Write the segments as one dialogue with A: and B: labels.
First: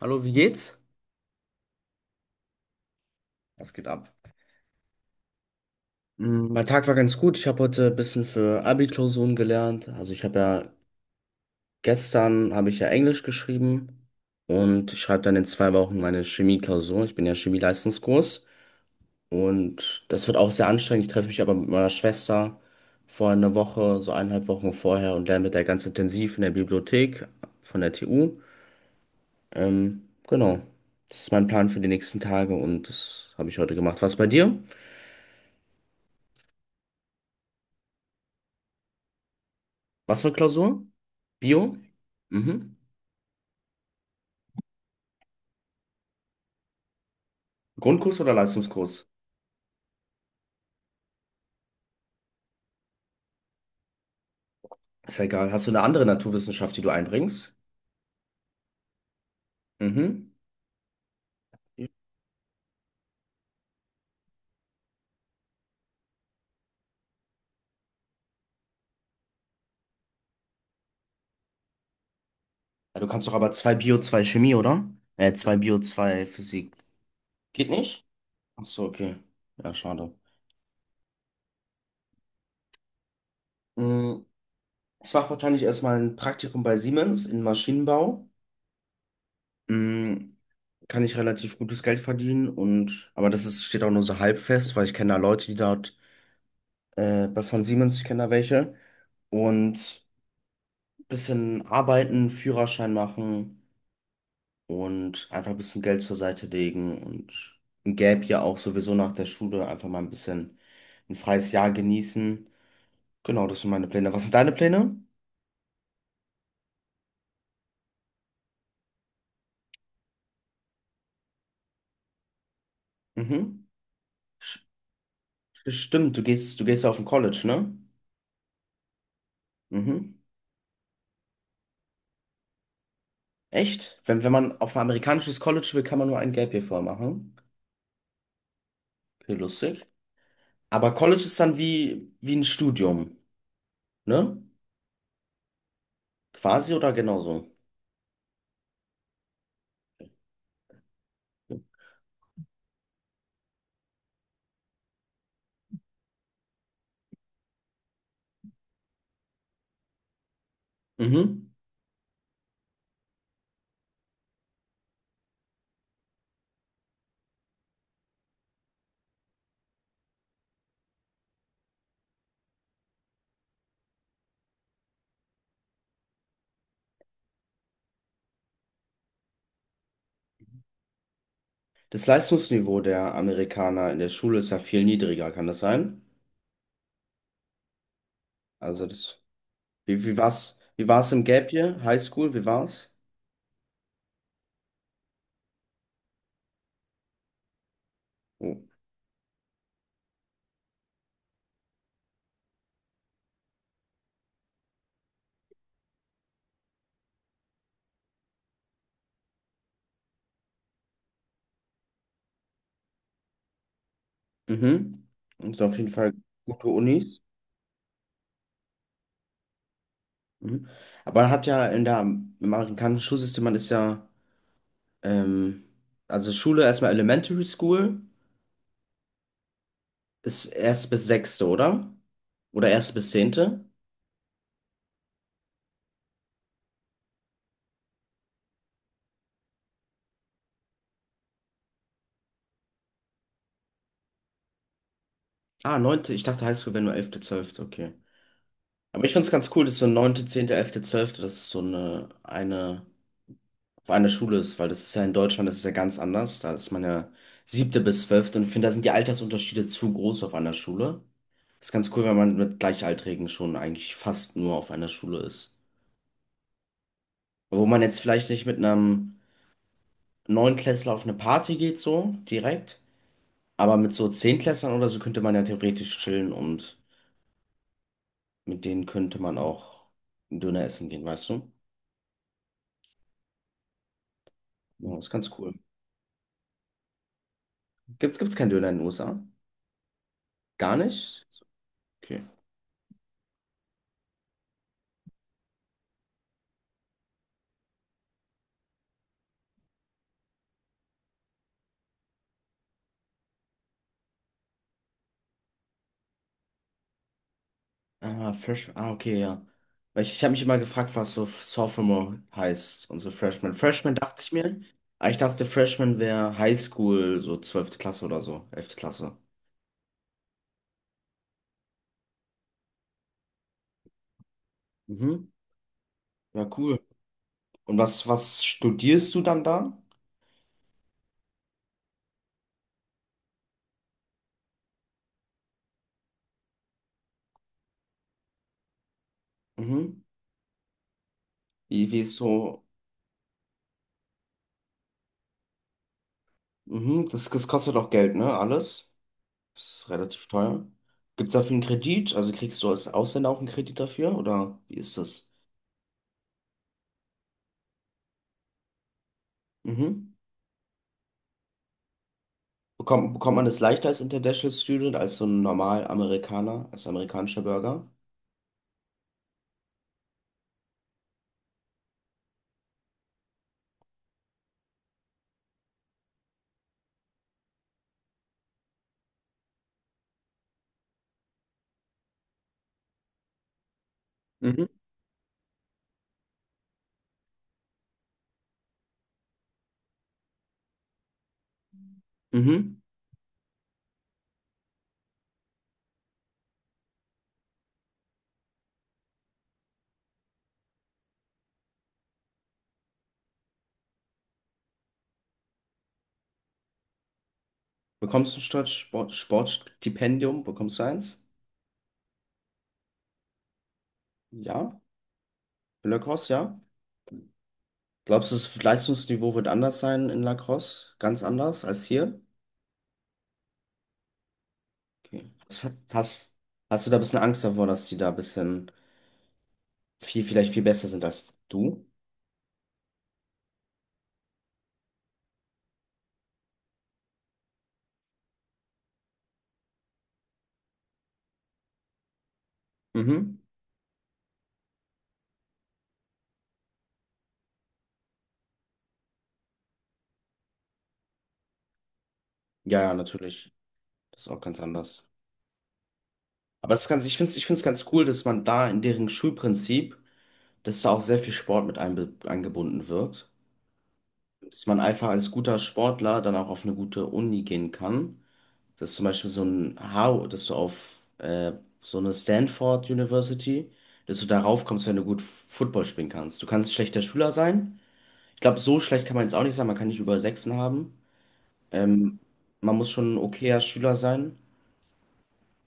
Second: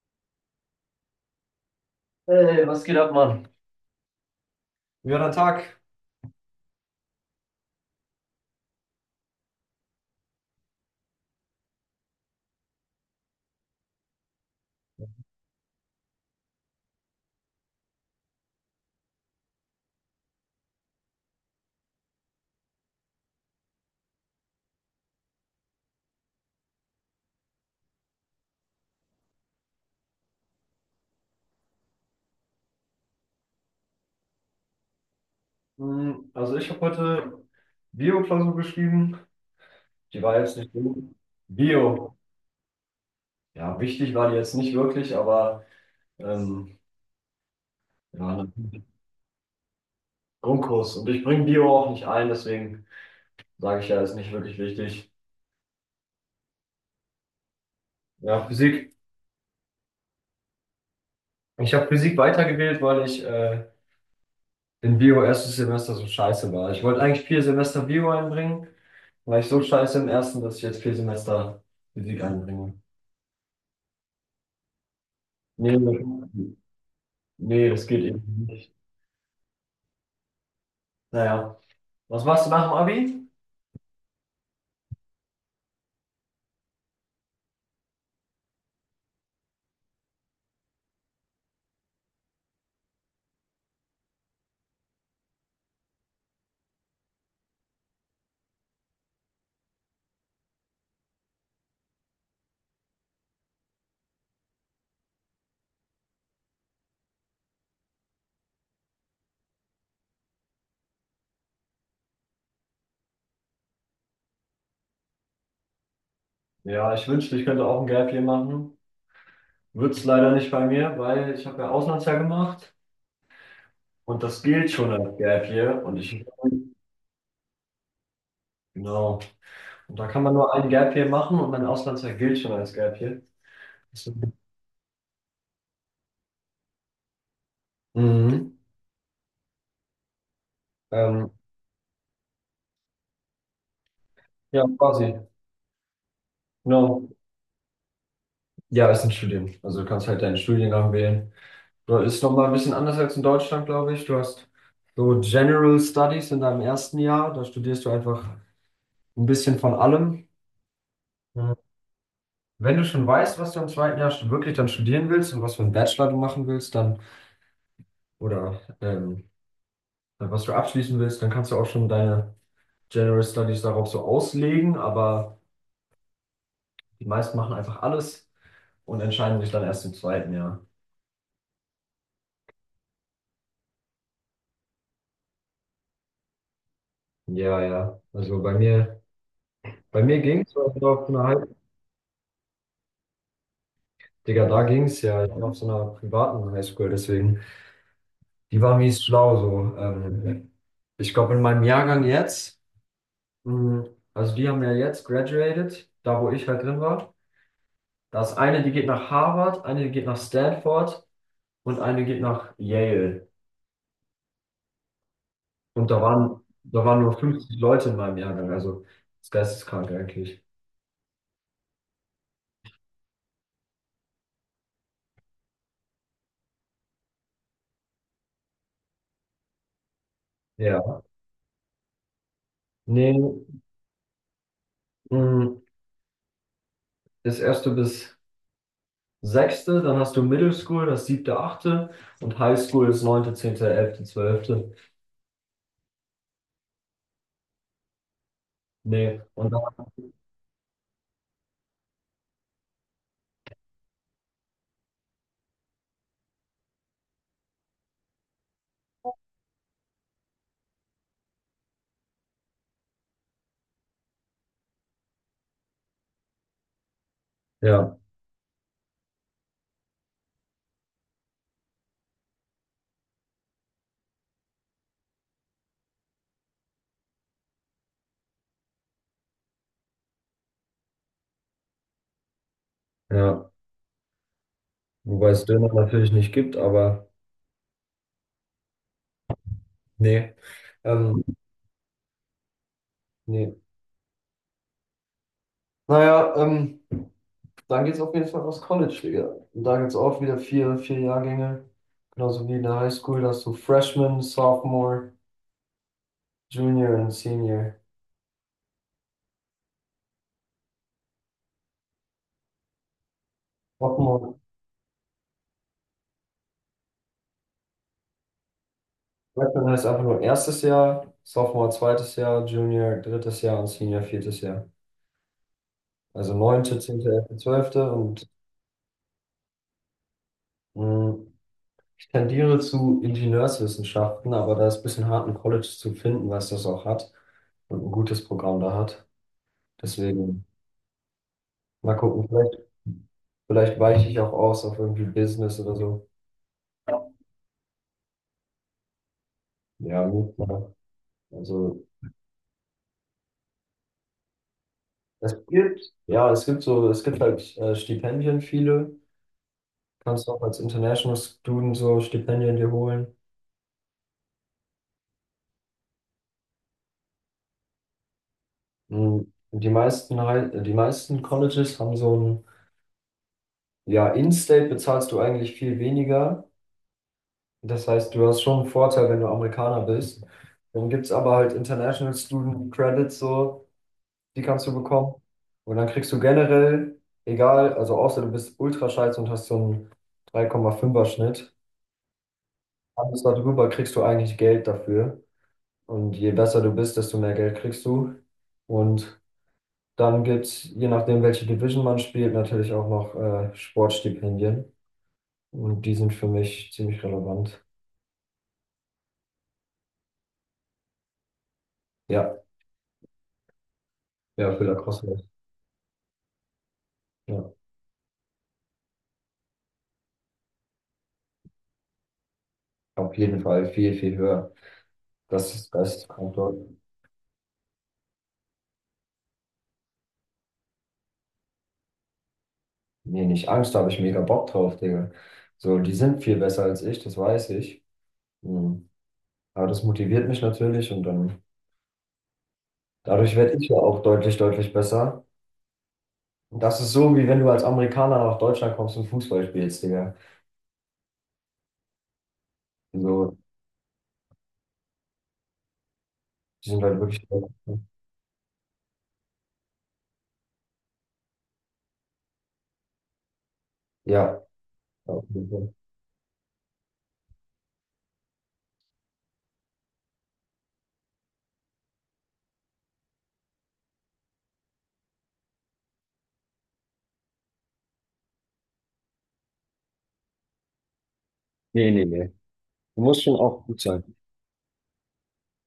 A: Hallo, wie geht's?
B: Hey, was geht ab, Mann?
A: Was geht ab? Mein Tag war ganz gut. Ich habe heute ein bisschen für Abi-Klausuren gelernt. Also ich habe ja gestern habe ich ja Englisch geschrieben und ich schreibe dann in zwei Wochen meine Chemie-Klausur. Ich bin ja Chemie-Leistungskurs und das wird auch sehr anstrengend. Ich treffe mich aber mit meiner Schwester vor einer Woche, so eineinhalb Wochen vorher, und lerne mit der ganz intensiv in der Bibliothek von der TU. Genau, das ist mein Plan für die nächsten Tage und das habe ich heute gemacht. Was bei dir?
B: Also ich habe heute Bio-Klausur geschrieben.
A: Was
B: Die
A: für
B: war jetzt nicht
A: Klausur?
B: so
A: Bio?
B: Bio.
A: Mhm.
B: Ja, wichtig war die jetzt nicht wirklich, aber ähm,
A: Grundkurs
B: ja,
A: oder
B: ein
A: Leistungskurs?
B: Grundkurs. Und ich bringe Bio auch nicht ein, deswegen sage ich ja, ist nicht wirklich wichtig.
A: Ist ja egal. Hast du eine andere Naturwissenschaft, die du einbringst?
B: Ja, Physik.
A: Mhm.
B: Ich
A: Ja,
B: habe Physik weitergewählt, weil ich in Bio erstes Semester so scheiße war. Ich wollte eigentlich 4 Semester Bio einbringen, war ich so scheiße im ersten, dass ich jetzt 4 Semester Physik einbringe.
A: du kannst doch aber zwei Bio, zwei Chemie, oder? Zwei
B: Nee,
A: Bio, zwei Physik.
B: nee,
A: Geht
B: das geht
A: nicht?
B: eben
A: Ach
B: nicht.
A: so, okay. Ja, schade.
B: Naja, was machst du nach dem Abi?
A: Mm, Ich mache wahrscheinlich erstmal ein Praktikum bei Siemens in Maschinenbau. Mm, Kann ich relativ gutes Geld verdienen, und aber steht auch nur so halb fest, weil ich kenne da Leute, die dort von Siemens, ich kenne da welche. Und bisschen arbeiten, Führerschein machen und einfach ein bisschen Geld zur Seite legen und ein Gap ja auch sowieso nach der Schule einfach mal ein bisschen ein freies Jahr genießen. Genau, das sind meine Pläne. Was sind deine Pläne?
B: Ja, ich wünschte, ich könnte auch ein Gap Year machen. Wird's leider nicht bei mir, weil ich habe ja Auslandsjahr gemacht
A: Mhm.
B: und das
A: Sch-
B: gilt schon als Gap Year.
A: Stimmt, du gehst, du gehst ja auf ein College, ne?
B: Genau, und da
A: Mhm.
B: kann man nur ein Gap Year machen und mein Auslandsjahr gilt schon als Gap Year.
A: Echt? Wenn
B: Deswegen-
A: man auf ein amerikanisches College will, kann man nur ein Gap Year vorher machen.
B: Mhm.
A: Okay, lustig. Aber College
B: Ähm,
A: ist dann wie ein Studium, ne?
B: ja, quasi.
A: Quasi oder
B: Genau.
A: genauso?
B: Ja, ist ein Studium. Also du kannst halt deinen Studiengang wählen. Du ist nochmal ein bisschen anders als in Deutschland, glaube ich. Du hast so General Studies in deinem ersten Jahr. Da studierst du einfach ein bisschen von allem.
A: Mhm.
B: Wenn du schon weißt, was du im zweiten Jahr wirklich dann studieren willst und was für einen Bachelor du machen willst, dann oder was du abschließen willst, dann kannst du auch schon deine General Studies darauf so auslegen, aber die meisten machen einfach alles und entscheiden sich dann erst im zweiten Jahr.
A: Das Leistungsniveau der Amerikaner in der Schule ist ja viel niedriger, kann das sein?
B: Ja, ja.
A: Also das, wie,
B: Bei
A: wie
B: mir ging es
A: war's,
B: auf
A: wie
B: auf
A: war's im
B: einer
A: Gap
B: High
A: Year? High School, wie war's?
B: Digga, da ging es ja. Ich war auf so einer privaten Highschool, deswegen.
A: Oh.
B: Die war mies schlau so. Ich glaube, in meinem Jahrgang jetzt, mh, also die haben ja jetzt graduated, da wo ich halt drin war. Da ist eine, die geht nach Harvard, eine, die geht nach Stanford und eine geht nach Yale.
A: Mhm. Und auf jeden
B: Und
A: Fall gute
B: da waren nur
A: Unis.
B: 50 Leute in meinem Jahrgang, also das ist geisteskrank eigentlich.
A: Mhm. Aber man hat ja in der, im amerikanischen Schulsystem, man ist ja, ähm, also Schule erstmal Elementary School ist erst
B: Ja.
A: bis sechste, oder? Oder erst bis
B: Nee,
A: zehnte?
B: mh, das erste bis sechste, dann hast du Middle School, das siebte, achte und High School ist neunte, zehnte, elfte, zwölfte.
A: Ah, neunte, ich dachte Highschool wäre nur elfte, zwölfte, okay. Aber ich
B: Nee,
A: find's ganz
B: und dann,
A: cool, dass so neunte, zehnte, elfte, zwölfte, das ist so eine an der Schule ist, weil das ist ja in Deutschland, das ist ja ganz anders. Da ist man ja siebte bis zwölfte und ich finde, da sind die Altersunterschiede zu groß auf einer Schule. Das ist ganz cool, wenn man mit Gleichaltrigen schon eigentlich fast nur auf einer Schule ist. Wo man
B: ja,
A: jetzt vielleicht nicht mit einem Neunklässler auf eine Party geht, so direkt, aber mit so Zehntklässlern oder so könnte man ja theoretisch chillen und mit denen könnte man auch einen Döner essen gehen, weißt du?
B: ja,
A: Ja, das ist
B: wobei
A: ganz
B: es
A: cool.
B: Döner natürlich nicht gibt, aber
A: Gibt's keinen Döner in den USA?
B: nee,
A: Gar
B: ähm,
A: nicht? Okay.
B: nee. Naja, dann geht's auf jeden Fall aufs College, Digga. Und da gibt's auch wieder vier Jahrgänge. Genauso wie in der High School, da hast du Freshman, Sophomore, Junior und Senior.
A: Ah, Fresh. Ah, okay, ja. Weil ich habe mich immer gefragt, was so Sophomore heißt und so Freshman. Freshman dachte ich
B: Sophomore,
A: mir. Aber ich dachte, Freshman wäre Highschool, so zwölfte Klasse oder so, elfte Klasse.
B: Freshman heißt einfach nur erstes Jahr, Sophomore zweites Jahr, Junior drittes Jahr und Senior viertes Jahr.
A: Mhm.
B: Also
A: Ja,
B: neunte,
A: cool.
B: zehnte, elfte,
A: Und
B: zwölfte
A: was,
B: und
A: was studierst du dann da?
B: mh, ich tendiere zu Ingenieurswissenschaften, aber da ist ein bisschen hart, ein College zu finden, was das auch hat und ein gutes Programm da hat.
A: Mhm.
B: Deswegen
A: Wie,
B: mal
A: wie ist
B: gucken,
A: so?
B: vielleicht weiche ich auch aus auf irgendwie Business oder so.
A: Mhm. Das kostet auch Geld, ne? Alles. Ist
B: Ja,
A: relativ
B: gut,
A: teuer.
B: mal.
A: Gibt es dafür einen
B: Also
A: Kredit? Also kriegst du als Ausländer auch einen Kredit dafür? Oder wie ist das?
B: es gibt, ja, es gibt halt Stipendien, viele.
A: Mhm.
B: Kannst auch als International Student so Stipendien dir
A: Bekommt,
B: holen.
A: bekommt man das leichter als International Student, als so ein normal Amerikaner, als amerikanischer Bürger?
B: Mhm. Die meisten Colleges haben so ein, ja, In-State bezahlst du eigentlich viel weniger. Das heißt, du hast schon einen Vorteil, wenn du Amerikaner bist. Dann gibt es aber halt International Student Credits so. Die
A: Mhm.
B: kannst du bekommen. Und dann kriegst du generell, egal, also außer du bist ultra scheiße und hast so einen 3,5er Schnitt,
A: Mhm.
B: alles darüber kriegst du eigentlich Geld dafür. Und je besser du bist, desto mehr Geld kriegst du. Und dann gibt's, je nachdem, welche Division man spielt, natürlich auch noch Sportstipendien. Und die sind für mich ziemlich relevant.
A: Bekommst du statt Sport, Sportstipendium, bekommst du eins?
B: Ja, ja, für
A: Ja.
B: Lacrosse.
A: Für Lacrosse, ja.
B: Ja,
A: Glaubst du, das Leistungsniveau wird anders sein in Lacrosse? Ganz anders als hier?
B: auf jeden Fall viel, viel höher.
A: Okay.
B: Das
A: Hast,
B: ist das
A: hast,
B: Konto.
A: hast du da ein bisschen Angst davor, dass die da ein bisschen vielleicht viel besser sind als du?
B: Nee, nicht Angst, da habe ich mega Bock drauf, Digga. So, die sind viel besser als ich, das weiß ich. Mhm. Aber das motiviert mich natürlich und dann dadurch
A: Mhm.
B: werde ich ja auch deutlich, deutlich besser. Und das ist so, wie wenn du als Amerikaner nach Deutschland kommst und Fußball spielst, Digga.
A: Ja, ja,
B: So,
A: natürlich. Das ist auch ganz anders.
B: die
A: Aber es
B: sind
A: ist
B: halt
A: ganz, ich
B: wirklich.
A: finde es ich find's ganz cool, dass man da in deren Schulprinzip, dass da auch sehr viel Sport mit eingebunden wird.
B: Ja.
A: Dass man einfach
B: Ja, auf
A: als
B: jeden
A: guter
B: Fall.
A: Sportler dann auch auf eine gute Uni gehen kann. Dass zum Beispiel so ein Harvard, dass du auf so eine Stanford University, dass du darauf kommst, wenn du gut Football spielen kannst. Du kannst schlechter Schüler sein. Ich glaube, so schlecht kann man jetzt auch nicht sein. Man kann nicht über Sechsen haben.
B: Nee, nee,
A: Ähm,
B: nee.
A: Man muss
B: Du
A: schon ein
B: musst schon
A: okayer
B: auch gut
A: Schüler
B: sein.
A: sein.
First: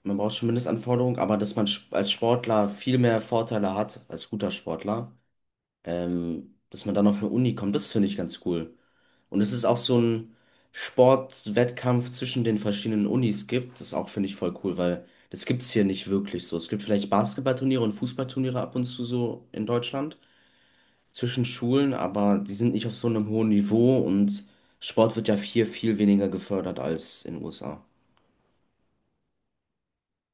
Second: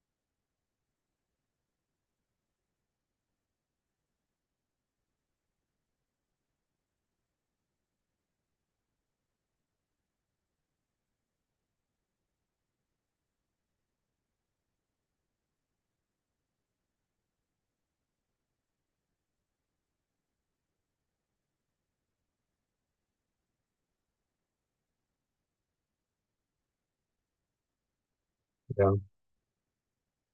A: Man braucht schon Mindestanforderungen, aber dass man als Sportler viel mehr Vorteile hat, als guter Sportler, dass man dann auf eine Uni kommt, das finde ich ganz cool. Und es ist auch so ein Sportwettkampf zwischen den verschiedenen Unis gibt, das auch finde ich voll cool, weil das gibt es hier nicht wirklich so. Es gibt vielleicht Basketballturniere und Fußballturniere ab und zu so in Deutschland zwischen Schulen, aber die sind nicht auf so einem hohen Niveau, und Sport wird ja hier viel weniger gefördert als in den USA.
B: Ja.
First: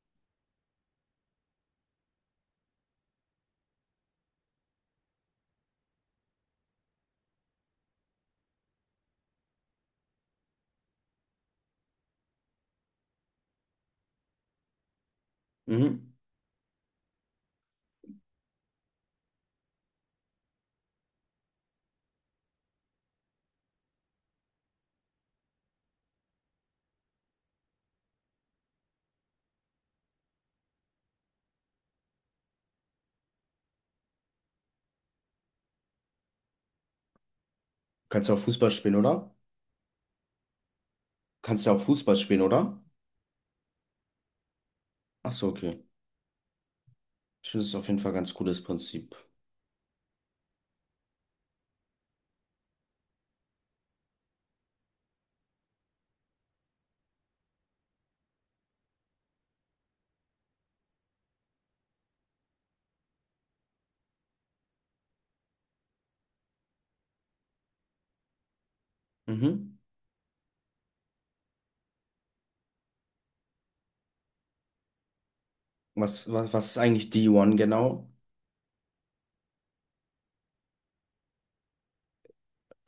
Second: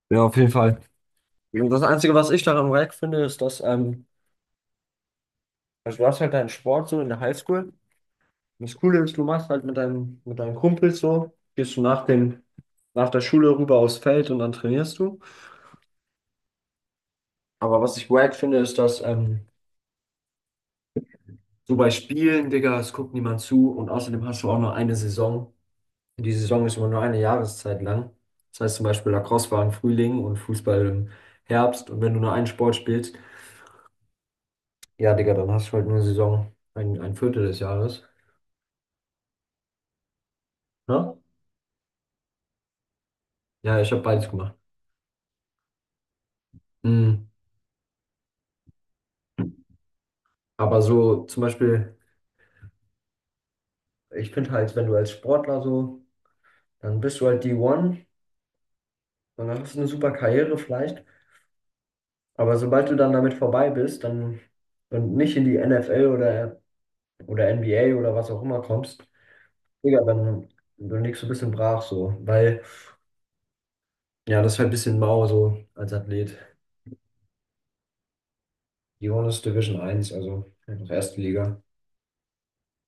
B: Ja, auf jeden Fall. Und das Einzige, was ich daran wack finde, ist, dass, also du hast halt deinen Sport so in der Highschool. Das Coole ist, du machst halt mit mit deinen Kumpels so, gehst du nach nach der Schule rüber aufs Feld und dann trainierst du.
A: Mhm.
B: Aber was ich wack finde, ist, dass so bei Spielen, Digga, es guckt niemand zu und außerdem hast du auch nur eine Saison. Und die Saison ist immer nur eine Jahreszeit lang. Das heißt zum Beispiel Lacrosse war im Frühling und Fußball im Herbst und wenn du nur einen Sport spielst, ja, Digga, dann hast du halt nur eine Saison, ein Viertel des Jahres.
A: Kannst du auch Fußball spielen, oder?
B: Ja,
A: Kannst du auch Fußball spielen, oder?
B: ja ich habe beides gemacht.
A: Ach so, okay.
B: Mhm.
A: Ich finde es auf jeden Fall ein ganz cooles Prinzip.
B: Aber so zum Beispiel. Ich finde halt, wenn du als Sportler so, dann bist du halt D1 und dann hast du eine super Karriere vielleicht. Aber sobald du dann damit vorbei bist, dann und nicht in die NFL oder NBA oder was auch immer kommst,
A: Mhm.
B: Digga, dann liegst du ein bisschen brach so. Weil, ja, das ist halt ein bisschen mau so als
A: Was,
B: Athlet.
A: was, was ist eigentlich D1 genau?
B: Die One ist Division eins also halt noch erste Liga.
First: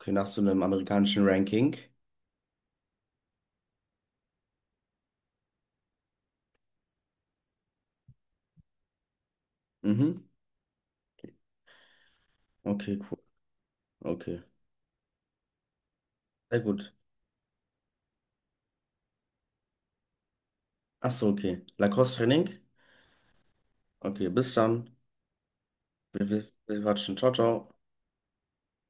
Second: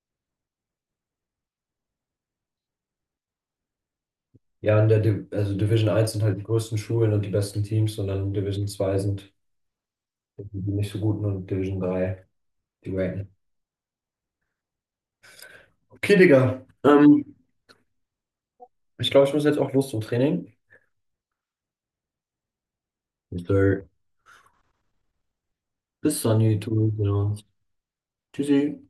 A: Okay, nach so einem amerikanischen Ranking.
B: Ja, in der Div also Division eins sind halt die größten Schulen und die besten Teams und dann Division 2 sind
A: Mhm.
B: die nicht so guten und Division 3 die
A: Okay, cool.
B: Wacken.
A: Okay.
B: Okay,
A: Sehr
B: Digga.
A: gut.
B: Ich glaube, ich muss jetzt auch los zum Training.
A: Ach so, okay. Lacoste-Training?
B: Yes, sir.
A: Okay, bis dann.
B: Bis
A: Wir,
B: dann,
A: wir, wir
B: YouTube.
A: quatschen. Ciao,
B: Ja.
A: ciao.
B: Tschüssi.